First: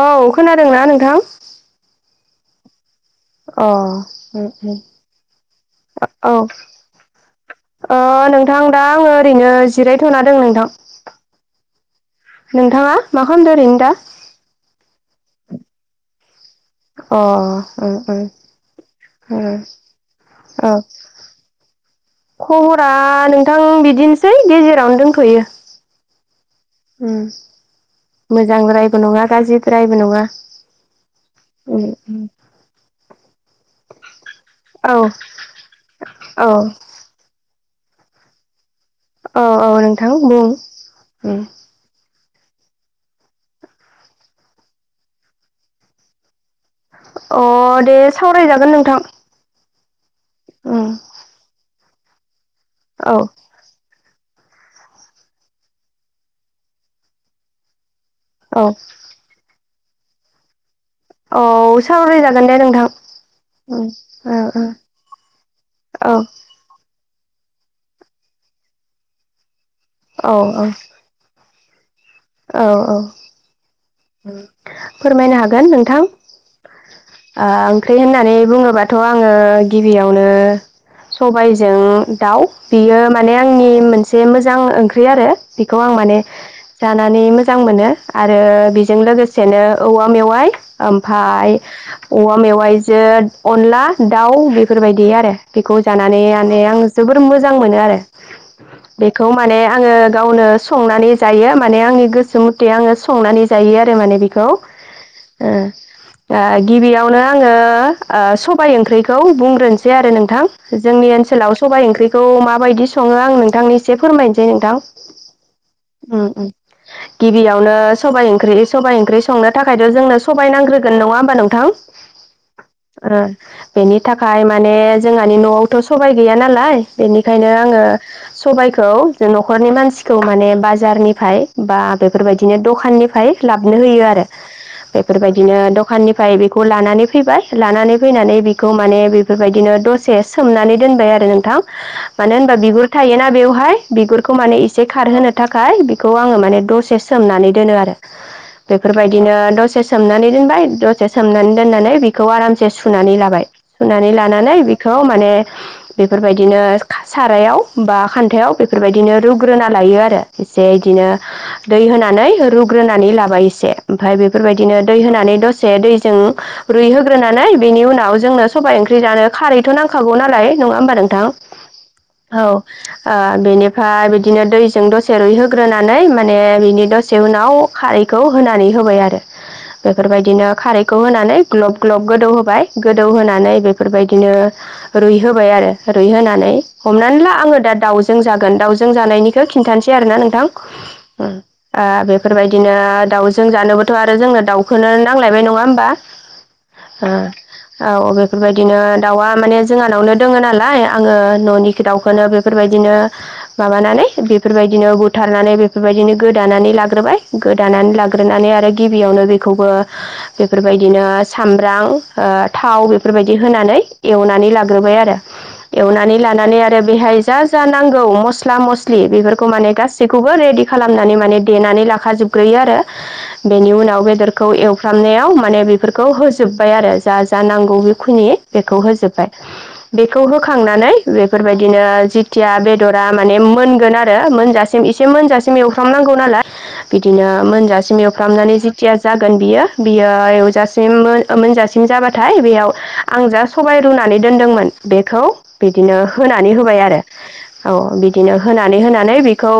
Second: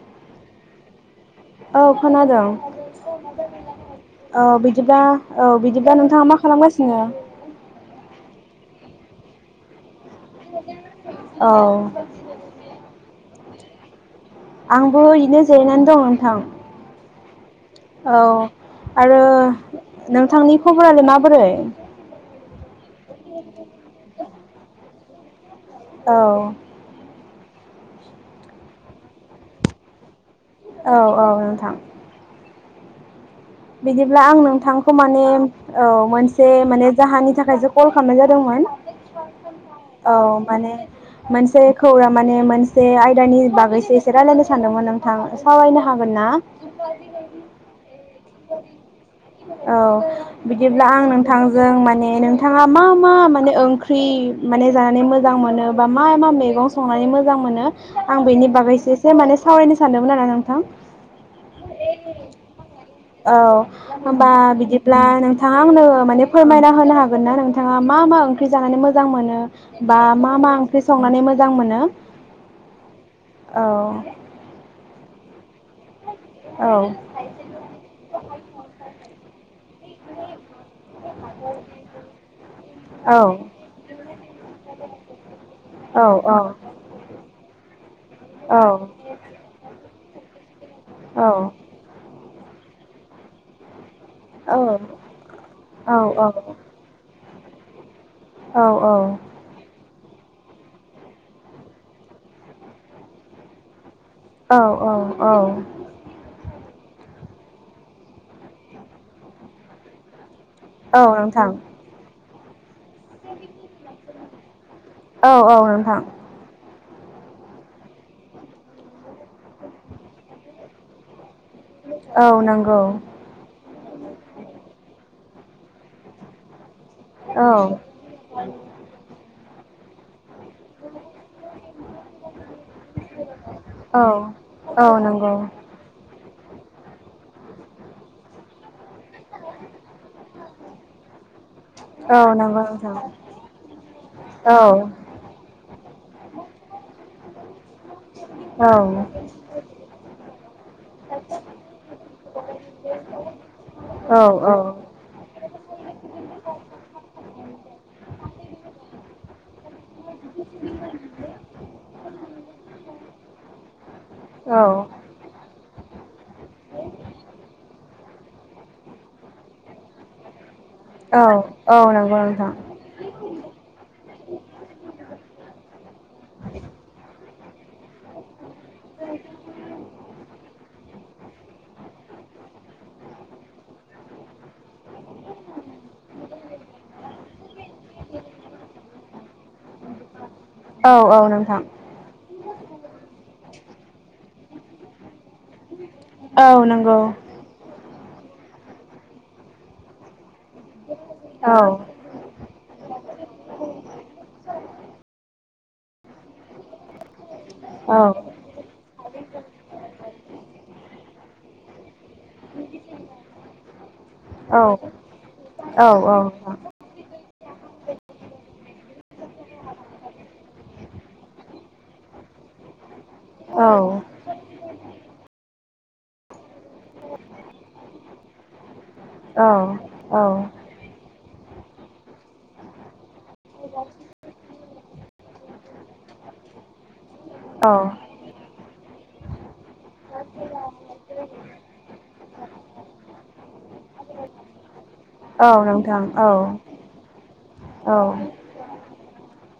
औ खोनादोंना नोंथां औ खोनादोंं अ [unintelligible] उम औ उम बिदिब्ला औ बिदिब्ला नोंथाङा औ मा खालामगासिनो? ओ नोंथां दा आङो ओरैनो जिरायथ'ना दं नोंथां औ नोंथाङा [inaudible] मा खालामदों ओरैनो दा? आंबो बिदिनो जिरैनानै दङ नोंथां अ ओ औ आरो नोंथांनि खबरालाय माबोरै? खबर खबरा नोंथां बिदिनोसै थै गेजेरावनो दंथ'यो औ उ मोजांद्रायबो नङा गाज्रिद्रायबो नङा औ औ नोंथां उम उम बिदिब्ला आं नोंथांखौ औ माने औ मोनसे औ माने जाहोनानि थाखायसो कल खालामनाय जादोंमोन औ नोंथां औ बुं माने उम मोनसे खौरां माने मोनसे आयदानि बागैसो एसे रायज्लायनो सानदोंमोन नोंथां सावरायनो हागोन ना? अ दे सावरायनो औ उम बिदिब्ला आं नोंथांजों नोंथांजों माने नों बिथाङा मा-मा औ माने ओंख्रि माने जानानै मोजां मोनो बा मा-मा मैगं संनानै मोजां मोनो आं बेनि औ बागैसो एसे माने सावरायनोसै सान्दोंमोन आरो नोंथां औ सावराय जागोन दे नोंथां औ उम होमबा ओ बिदिब्ला नोंथाङा आंनो ओ माने फोरमायना होनो हागोन होनना नोंथाङा मा-मा ओंख्रि जानानै मोजां मोनो? बा औ औ मा-मा औ ओंख्रि संनानै मोजां मोजां औ मोनो औ [inaudible] [inaudible] फोरमायनो हागोन नोंथां ओ औ ओंख्रि होननानै बुङोबाथ' आङो गिबियावनो सबायजों दाउ बियो औ माने आंनि मोनसे मोजां ओंख्रि आरो बेखौ आं औ माने जानानै मोजां मोनो आरो औ लोगोसेनो औवा मेवाय औ ओमफाय औवा मेवाइजो अनला दाउ औ बेफोरबायदि आरो बेखौ जानानै औ माने आं जोबोद मोजां मोनो आरो बेखौ माने आङो गावनो संनानै जायो माने आंनि गोसो मथे आङो संनानै जायो जायो माने बेखौ औ औ औ ओह आह गिबियावनो आङो सबाय ओंख्रिखौ बुंग्रोनोसै आरो नोंथां औ जोंनि ओनसोलाव नोंथां सबाय ओंख्रि खौ माब बायदि सङो आं नोंथांनि एसे फोरमायनोसै नोंथां औ औ नोंथां गिबियावनो सबाय ओंख्रि सबाय ओंख्रि संनो थाखायथ जोंनो सबाय नांग्रोन नङा होमबा नों थां औ नंगौ आरो बेनि थाखाय माने जोंहानि न'आवथ' सबाइ गैया नालाय बेनिखायनो औ आङो सबायखौ जों न'खर खरनि मानसिखौ माने बाजारनिफ्राय बा बेफोरबायदिनो दखान फाय लाबनो होयो आरो औ औ नंगौ बेफोरबायदिनो दखनि फ्राय बेखौ लानानै फैबाय लानानै फैनानै बेखौ माने बेफोरबायदिनो दसे सोमनानै दोनबाय आरो नों थां औ मानो होनबा नंगौ बिगुर नोंथां थायोना बेवहाय बिगुरखौ औ माने एसे खारहोनो थाखाय खौ आङो माने दसे सोमनानै दोनो आरो औ बेफोरबायदिनो दसे सोमनानै दोनबाय द से सोमनानै दोननानै बे खौ आरामसे सुनानै लाबाय औ सुनानै लानानै बेखौ माने बेफोरबायदिनो सारायाव बा खान्थायाव बेफोरबायदिनो रुग्रोना लायो आरो एसे बिदिनो दै होनानै रुगायो होग्रोनानै लाबाय एसे ओमफ्राय औ बेफोरबायदिनो दै होनानै दसे दैजों रुइहोग्रोनानै बेनि उनाव जोंनो सबाय ओंख्रि जानो खारैथ' नांखागौ नालाय नङा होमबा नोंथां औ औ नंगौ नोंथां ओह बेनिफ्राय बिदिनो दैजों दसे रुइहोग्रोनानै माने बिनि दसे उनाव आव खारैखौ होनानै होबाय आरो बेफोरबायदिनो खारै खौ होनानै ग्लब ग्लब गोदौ होबाय गोदौ होनानै बेफोरबायदिनो रुइ होबाय आरो रुइहोनानै हमनानै ला आङो दा दाउजों जागोन दाउजों जानायनिखौ खिन्थानोसै आरोना नोंथां। औ औ नोंथां। फोरबायदिनो दाउजों जानोबाथ' आरो जोंनो दाउखोनो नांलायबाय नङा होमबा। औ नंगौ। ओ औ बेफोरबायदिनो दाउआ माने जोंहानावनो दङो नालाय आङो औ न'नि दाउखौनो बेफोरबायदिनो माबानानै बेफोरबायदिनो बुथारनानै बेबायदिनो गोदानानै लाग्रोबाय। औ गोदानानै लाग्रोनानै आरो गिबियावनो बेखौबो बेफोरबायदिनो सामब्राम ओ थाव बेफोरबायदि होनानै एवनानै औ लाग्रोबाय आरो, औ एवनानै लानानै आरो बेहाय जा जा नांगौ मस्ला मस्लि बेफोरखौ माने गासैखौबो रेडि खालामनानै माने देनानै ला खाजोबग्रोयो आरो। औ बेनि उनाव बेदरखौ एव फ्रामनायाव माने बेफोरखौ होजोबबाय आरो जा जा नांगौ बेखुनि बे खौ होजोबबाय। औ बेखौ होखांनानै बे बेफोरबायदिनो जिथिया बेदरा माने मोनगोन आरो मोनजासिम एसे मोनजासिम एवफ्रामनांगौ नालाय बिदिनो मोनजासिम एवफ्रामनानै जि जेथिया जागोन बियो बियो एवजासिम मोनजासिम जाबाथाय बेयाव आं जा सबाइ रुनानै दोन्दोंमोन बेखौ नोंथां औ बिदिनो नोंथां औ होनानै होबाय आरो औ बिदिनो होनानै होनानै खौ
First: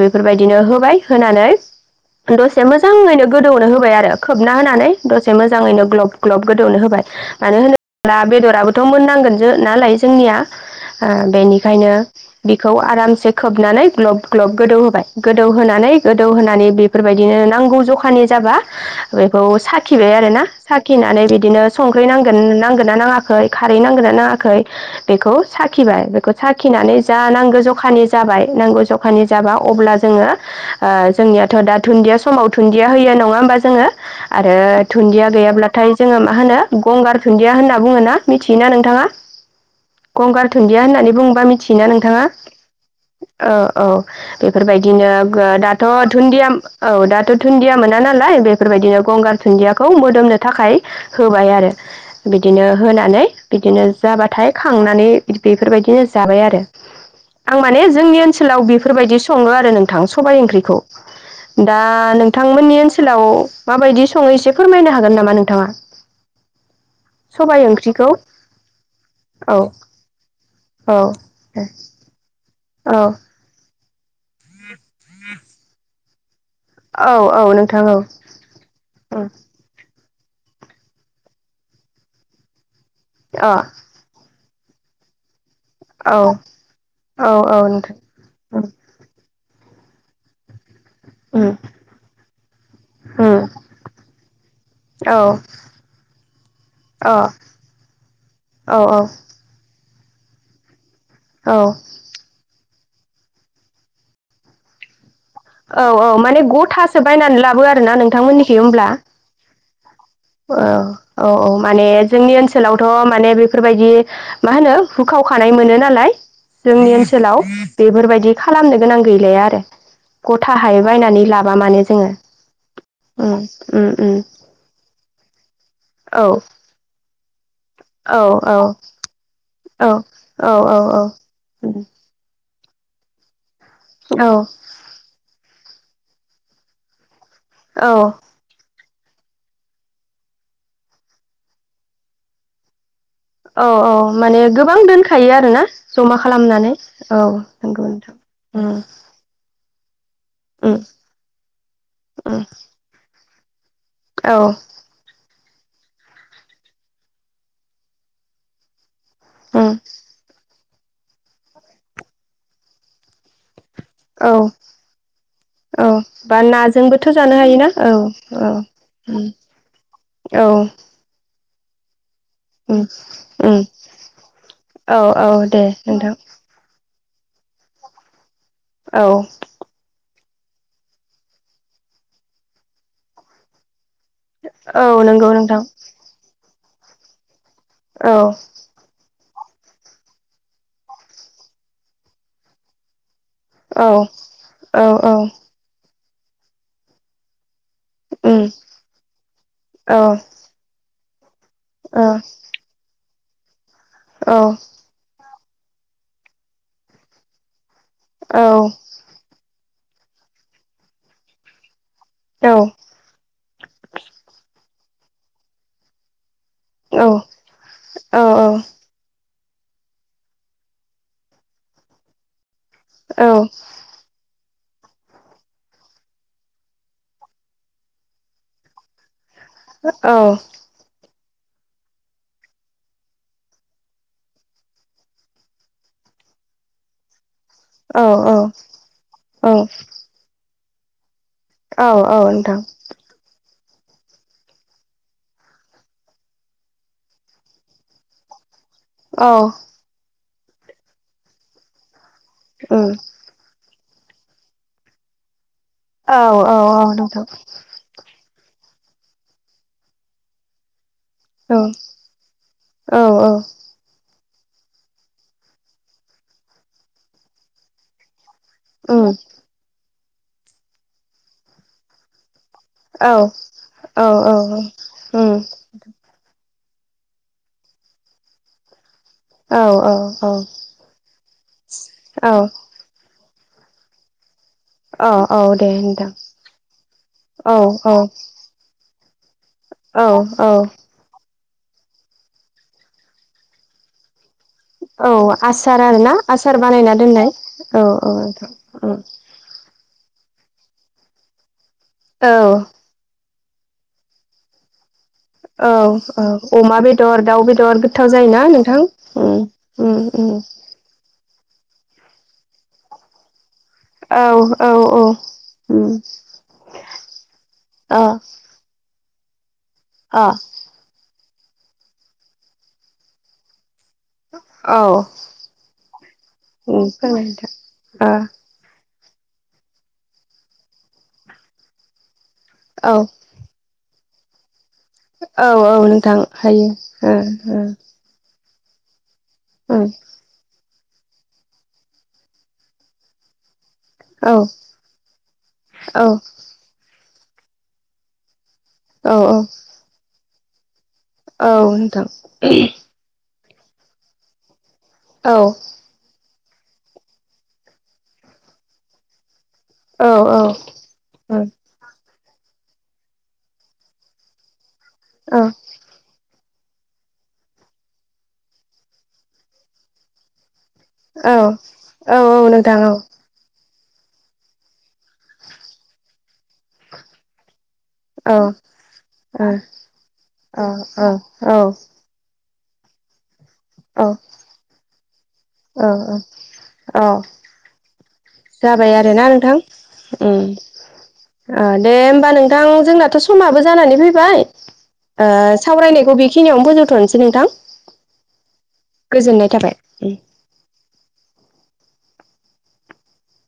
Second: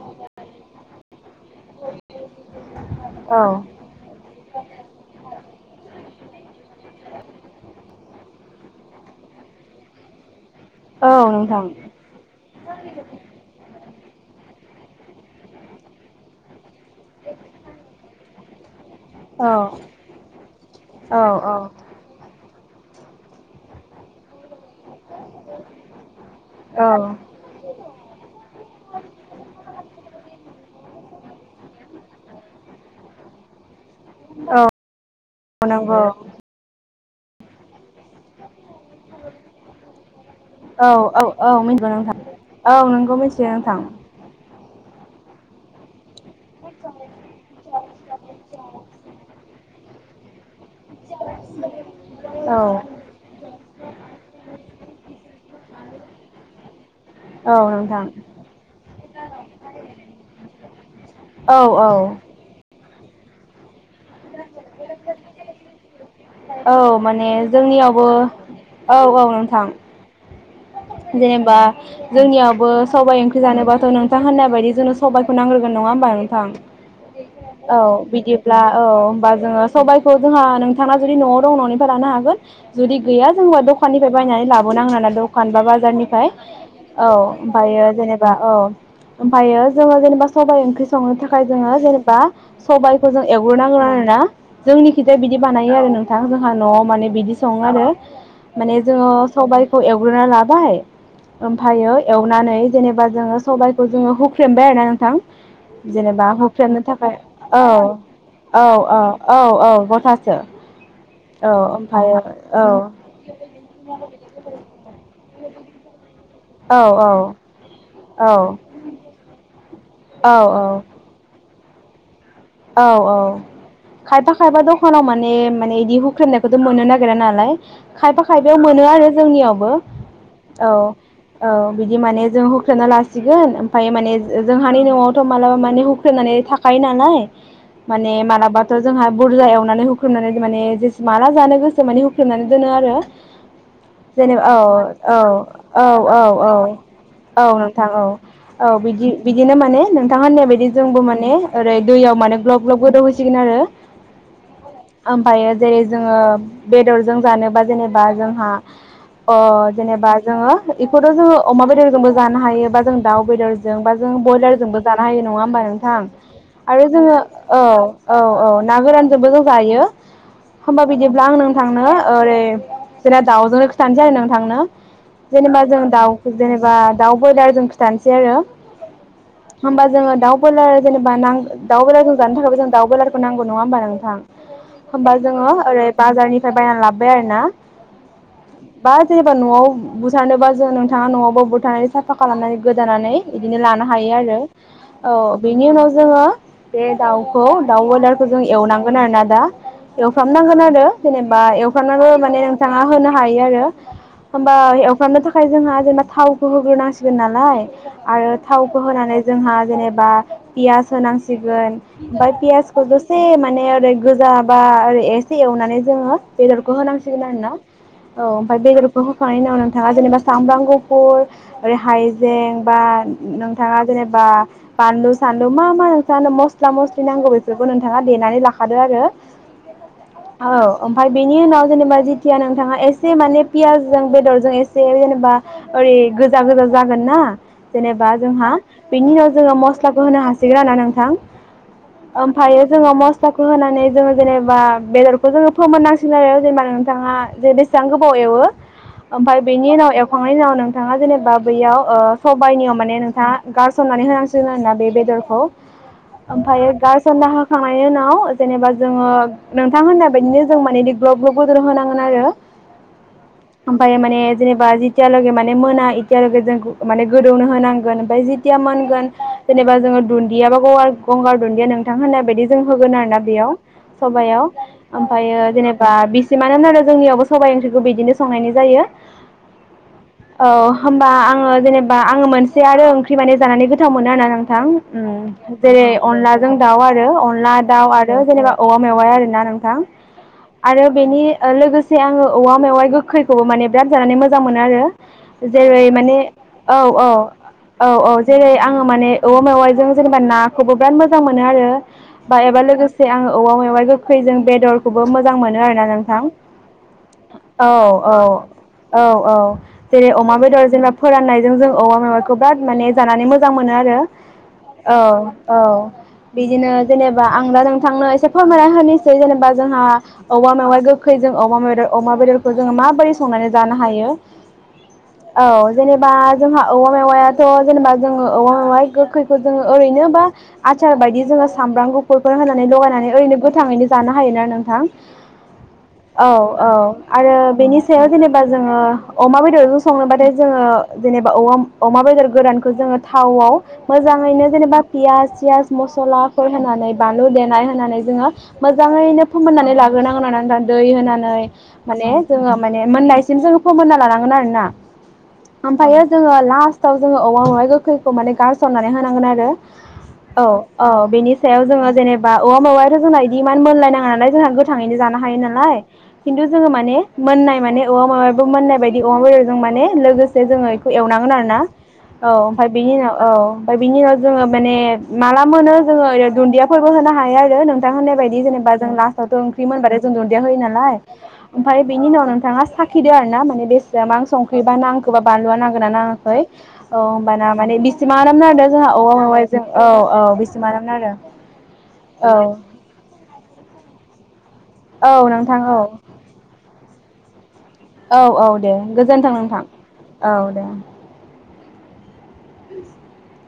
बेफोरबायदिनो होबाय होनानै दसे मोन मोजाङैनो गोदौनो होबाय आरो खोबना होनानै दसे मोजाङैनो ग्लब ग्लब गोदौनो होबाय मानो होनोब्ला बेदराबोथ' मोननांगोन जो नालाय जोंनिया। ओ बेनिखायनो बिखौ आरामसे खोबनानै ग्लब ग्लब गोदौ होबाय गोदौहोनानै गोदौ होनानै बेफोरबायदिनो नांगौ जखानि जाबा बेखौ साखिबाय आरोना। औ साखिनानै बिदिनो संख्रि नांगोन नांगोन ना नाङाखै खारै नांगोन ना नाङाखै बेखौ साखिबाय बेखौ साखिनानै जा नांगौ जखानि जाबाय नांगौ जखानि जाबा अब्ला जोङो आ जोंनियाथ' दा दुन्दिया समाव दुन्दिया होयो नङा होमबा जोङो औ आरो दुन्दिया गैयाब्लाथाय जोङो नंगौ मा होनो गंगार दुन्दिया होनना बुङो ना। मिथियोना नोंथाङा? गंगार दुन्दिया औ होननानै औ बुङोबा औ मिथियोना मिथिगौ नोंथां नोंथाङा? औ नोंगौ मिथियो औ नोंथां औ। बेफोरबायदिनो गोदा दाथ' दुन्दिया औ दाथ' दुुनन्दिया मोना नालाय बेफोरबायदिनो गंगार दुन्दियाखौ मोदोमनो थाखाय होबाय आरो औ बिदिनो होनानै बिदिनो जाबाथाय खांनानै बेफोरबायदिनो जाबाय आरो। औ आं माने नोंथां जोंनि ओनसोलाव बे बेफोरबायदि सङो आरो नोंथां सबाय ओंख्रि। खौ औ दा औ नोंथांमोननि ओन सोलाव माबायदि सङो एसे फोरमायनो हागोन नामा नोंथाङा? औ माने सबाइ जोंनियावबो ओंख्रिखौ औ औ नोंथां औ जेनेबा जोंनियाव बो सबाय ओंख्रि जोनोबा थ' नोंथां होननाय बायदि जोंनो सबायखौ नांग्रोगोन नङा होमबा? थां [inaudible] औ बिदिब्ला औ होमबा जोङो सबाय खौ जोंहा नोंथाङा जुदि न'आव दं न'निफ्राय लानो हागोन जुदि गैया जों बा अ दखाननिफ्राय बाय नानै लाबोनां [inaudible] दखान बा औ बाजारनिफ्राय औ औ ओमफायो नोंथां जेनेबा औ फायो जोङो जेनेबा सबाय ओंख्रि संनो थाखाय उम जोङो जेनेबा सबायाखो जों उम एवग्रोनांगो आरोना जोंनि खिजाय औ बिदि बानायो आरो नोंथां जोंहा न'आव माने अ औ बिदि सङो आरो माने औ जोङो औ सबाय। ए गुरना लाबाय औ ओमफायो एवनानै जेनेबा जोङो सबायखौ जोङो हुख्रेमबाय आरो ना नोंथां। औ औ जेनेबा माने हुख्रेमनो गथासो थाखाय बायनानै औ लाबो आरोना नोंथांमोननिखै औ होमब्ला? औ औ औ गथासो औ औ औ माने ओमफ्रायो जोंनि औ ओनसोलावथ' माने बेफोरबायदि मा होनो? हुखावखानाय मोनो नालाय औ जोंनि ओनसोलाव बेफोरबायदि खालामनो गोनां गैलाया आरो। औ गथा हाय बायनानै ला। लाबा माने जोङो। औ औ उम उम उम खायफा खायफा दखानाव मो ने माने इदि औ हुख्रेमनायखौथ' मोनो ना गेरा नालाय औ खायफा औ खायफायाव मोनो आरो जोंनियावबो औ औ औ बिदि माने जों ना लासिगोन ओ मफायो माने औ जोंहानि न आवथ मालाबा मा माने हुख्रेमनानै थाखायो नालाय औ माने मालाबा थ जोंहा बुरजा एवनानै होख्रेमनानै माने जे माला जानो गोसो माने हुख्रेमनानै दोनो आरो औ माने जेनेबा औ गोबां औ दोनखायो आरोना जमा औ औ औ खालामनानै औ नंगौ नोंथां औ औ उम बिदि बिदिनो माने नोंथांआ होननाय बायदि उम जोंबो माने ओरै दैयाव माने उम ग्लाब ग्लाब गौदौहोना बुजिगोन आरो औ फायो जेरै जोंङो बेदरजों जानोबा जेनेबा जोंहा अ उम जेनेबा जोंङो बेखौथ जोंङो अमा बेदरजोंबो जानो हायो बा जों दाउ बेदर जों बा औ ब्रयलारजोंबो जानो हायो नंङा होनबा औ नोंथां बा आरो औ नाजोंबोथ' जानो हायोना औ औ ना उम गोरानजोंबो जों जायो औ होमबा बिदिब्ला आं नोंथांनो ओरै उम जेनना उम दाउजोंनो खिथानोसै आरो नोंथांनो औ औ जेनेबा दे जों दाउ नोंथां जेनेबा दाउ ब्रयलारजों खिथानोसै आरो औ होमबा जोंङो दाउ बयलार जेनेबा नांगौ दाउ बयलारजों जानो थाखायबो जों दउ बेलारखौ नांगौ नंङा होमब नोंथां औ होनबा नंगौ जोंङो नोंथां ओरै बाजारनि बायना लाबोबाय आरोना औ सोरनिबा नआव बुसारनोबा जों नोंथाङा नआवबो बुथारनानै साफा खालामनानै गोदानानै बिदिनो लानो औ हायो आरो औ बेनि उनाव जोंङो बे दाउखौ दाउ ब्रयलारखौ जों उम एवनांगोन आरोना दा औ ओ एवफ्रामनांगोन आरो जेनेबा बा एवफामनाबो माने नोंथाङा होनो हायो आरो औ होमबा एवफ्रामनायखौ [unintelligible] थावखौ होग्रोनांसिगोन नालाय आरो औ थावखौ होनानै जोंहा जेनेबा बा पियास होनांसि सिगोन ओमफाय औ पियासखौ दसे माने ओरै गोजा बा आरो एसे एवनानै जोङो बेदरखौ औ होनांसिगोन आरो ना औ ओमफाय बेदरखौ हो होखांनायनि उनाव नोंथाङा जेनेबा सामब्राम गुफुर ओरै हाइजें बा औ नोंथाङा जेनेबा बानलु सानलु मा मा सानो मस्ला मस्लि नांगौ बेफोरखौ नोंथाङा देनानै लाखादो आरो। औ। बेनि उनाव जेनेबा जिथिया नोंथाङा एसे माने पियासजों बेदरजों एसे जेनेबा ओरै गोजा गोजा जागोन ना जेनेबा जोंहा बिनि उनाव जोङो मस्लाखौ होनो हासि [unintelligible] थां औ औ नोंथां ओमफायो जोङो मस्लाखौ बो होनानै जोङो जेनेबा बेदरखौ जोङो फोमोन नांसिगोन आरो जेनेबा नोंथाङा जे बेसेबां गोबाव एवो। औ ओमफाय बेनि उनाव एव खांनायनि उनाव नोंथाङा जेनेबा बैयाव ओ सबायनियाव उम माने नोंथाङा गार सननानै होनांसिगोन आरोना बे बेदरखौ। औ औ ओमफायो नोंथां गारसानना होखांनायनि उनाव जेनेबा जोङो नोंथां होननाय बायदिनो जों माने दै ग्लब ग्लब औ गोदौ होनांगोन आरो ओफायो माने जेनेबा जितियालगे माने मोना एतियालगे जों माने गोदौनो होनांगोन ओमफाय जि तिया मोनगोन जेनेबा जोङो गैयाबा गगार गंगार दुन्दिया नोंथां होननाय बायदि जों होगोन आरोना बेयाव सबायाव ओमफायो जेनेबा बिसिमानो [unintelligible] जोंनियावबो सबाय ओंख्रिखौ बिदिनो संनायनि जायो औ होमबा आंङो जेनेबा आंङो औ मोनसे आरो ओंख्रि माने जानानै गोथाव मोनो आरो ना नोंथां। ओम औ औ दे जेरै नोंथां। अनलाजों दाउ आरो अनला औ दाउ आरो जेनेबा औवा मेवाइ आरो ना नों थां औ औ आरो बेनि ओ लोगोसे आङो औवा मेवाइ गोखैखौबो माने बिराद जानानै मो मोजां मोनो आरो औ आसार जेरै माने आरोना आसार औ बानायना औ दोननाय औ औ नोंथां जेरै आङो माने औवा मेवाइ जों जेनेबा नाखौबो बिराद मोजां मोनो आरो औ बा एबा लोगोसे आंङो औवा मेवाइ गोखै जों बेदर खौ मोजां मोनो औ आरोना नोंथां औ अमा बेदर दाउ बेदर गोथाव औ-औ जायोना नोंथां औ-औ उम उम जेरै उम अमा बेदर जेनेबा फोराननाय। जों जों औवा मेवाखौ बिराद माने जानानै मोजां मोजां मोनो आरो औ औ उम बिदिनो जेनेबा आं दा अ नोंथांनो एसे फोरमायना होनो [unintelligible] जेनेबा जोंहा अ औवा मेवाय गो थैजों अमा बेदर अमा बेदरखौ जोङो माबोरै संनानै जानो हायो औ औ जेनेबा जोंहा उम औवा फोरमाय मेवायाथ जेनेबा नोंथां। जोंङो औवा मेवाय गो खौ जोङो ओरैनोबा आसार बायदि जोङो सामब्राम गु फोर होनानै ओ लगायनानै ओरैनो गोथाङैनो जानो हायोना नोंथां औ औ नोंथां हायो ओ ओ बा जोङो अमा बेदरजों ओं संनोबाथाय जोङो जेनेबा औवा अमा बेदर गोरानखौ जोङो थावआव औ मोजाङैनो जेनेबा पियाज सियाज औ मसलाफोर होनानै बानलु देनाय होनानै जोङो औ मोजाङैनो औ फोमोननानै लाग्रोनांगोन आर [unintelligible] दै औ होनानै नोंथां माने जोङो माने मोननायसिम जों फोमोनना लानांगोन आरोना औ ओमफायो जोंङो। लास्टआवाव जोङो औवा मेवाय गोखै माने गार सननानै होनांगोन आरो औ औ बेनि सायाव जोङो जेने बा औवा मावायाथ जोंना इदि इमान मोनलाय नाङा ना जोंहा थाङैनो जानो हायो औ नालाय खिन्थु जोङो माने मोननाय माने औवा मेवायाबो मोननाय बायदि अमा बेदरजों माने लोगोसे जोङो एवनांगोन औ आरो ना औ ओमफाय बेनि उनाव औ ओफाय बिनि उनाव जोंङो माने माला मोनो जोङो ओरै दुनदियाफोरबो होनो हायो आरो नोंथां होननाय औ बायदि जेनेबा जों लास्टआवथ औ ओंख्रि मोनबाथाय जों दुन्दिया होयो औ नालाय औ ओमफ्राय बिनि उनाव नोंथाङा साखिदों आरोना। बेसेबां मा औ संख्रिबा नांखोबा बानलुआ नांगोनना औ नाङाखै औ होनबाना माने। [inaudible] जाबाय औवा आरोना नोंथां मेवाइजों औ औ बिसि मा नाम नांदों दे होमबा औ नोंथां जोंनाथ' समाबो जानानै फैबाय। औ नोंथां औ सावरायनायखौ बेखिनियावनो बोजोबथ' नोंथां। औ औ दे गोजोन्थों गोजोननाय नोंथां थाबाय उम औ दे। [inaudible]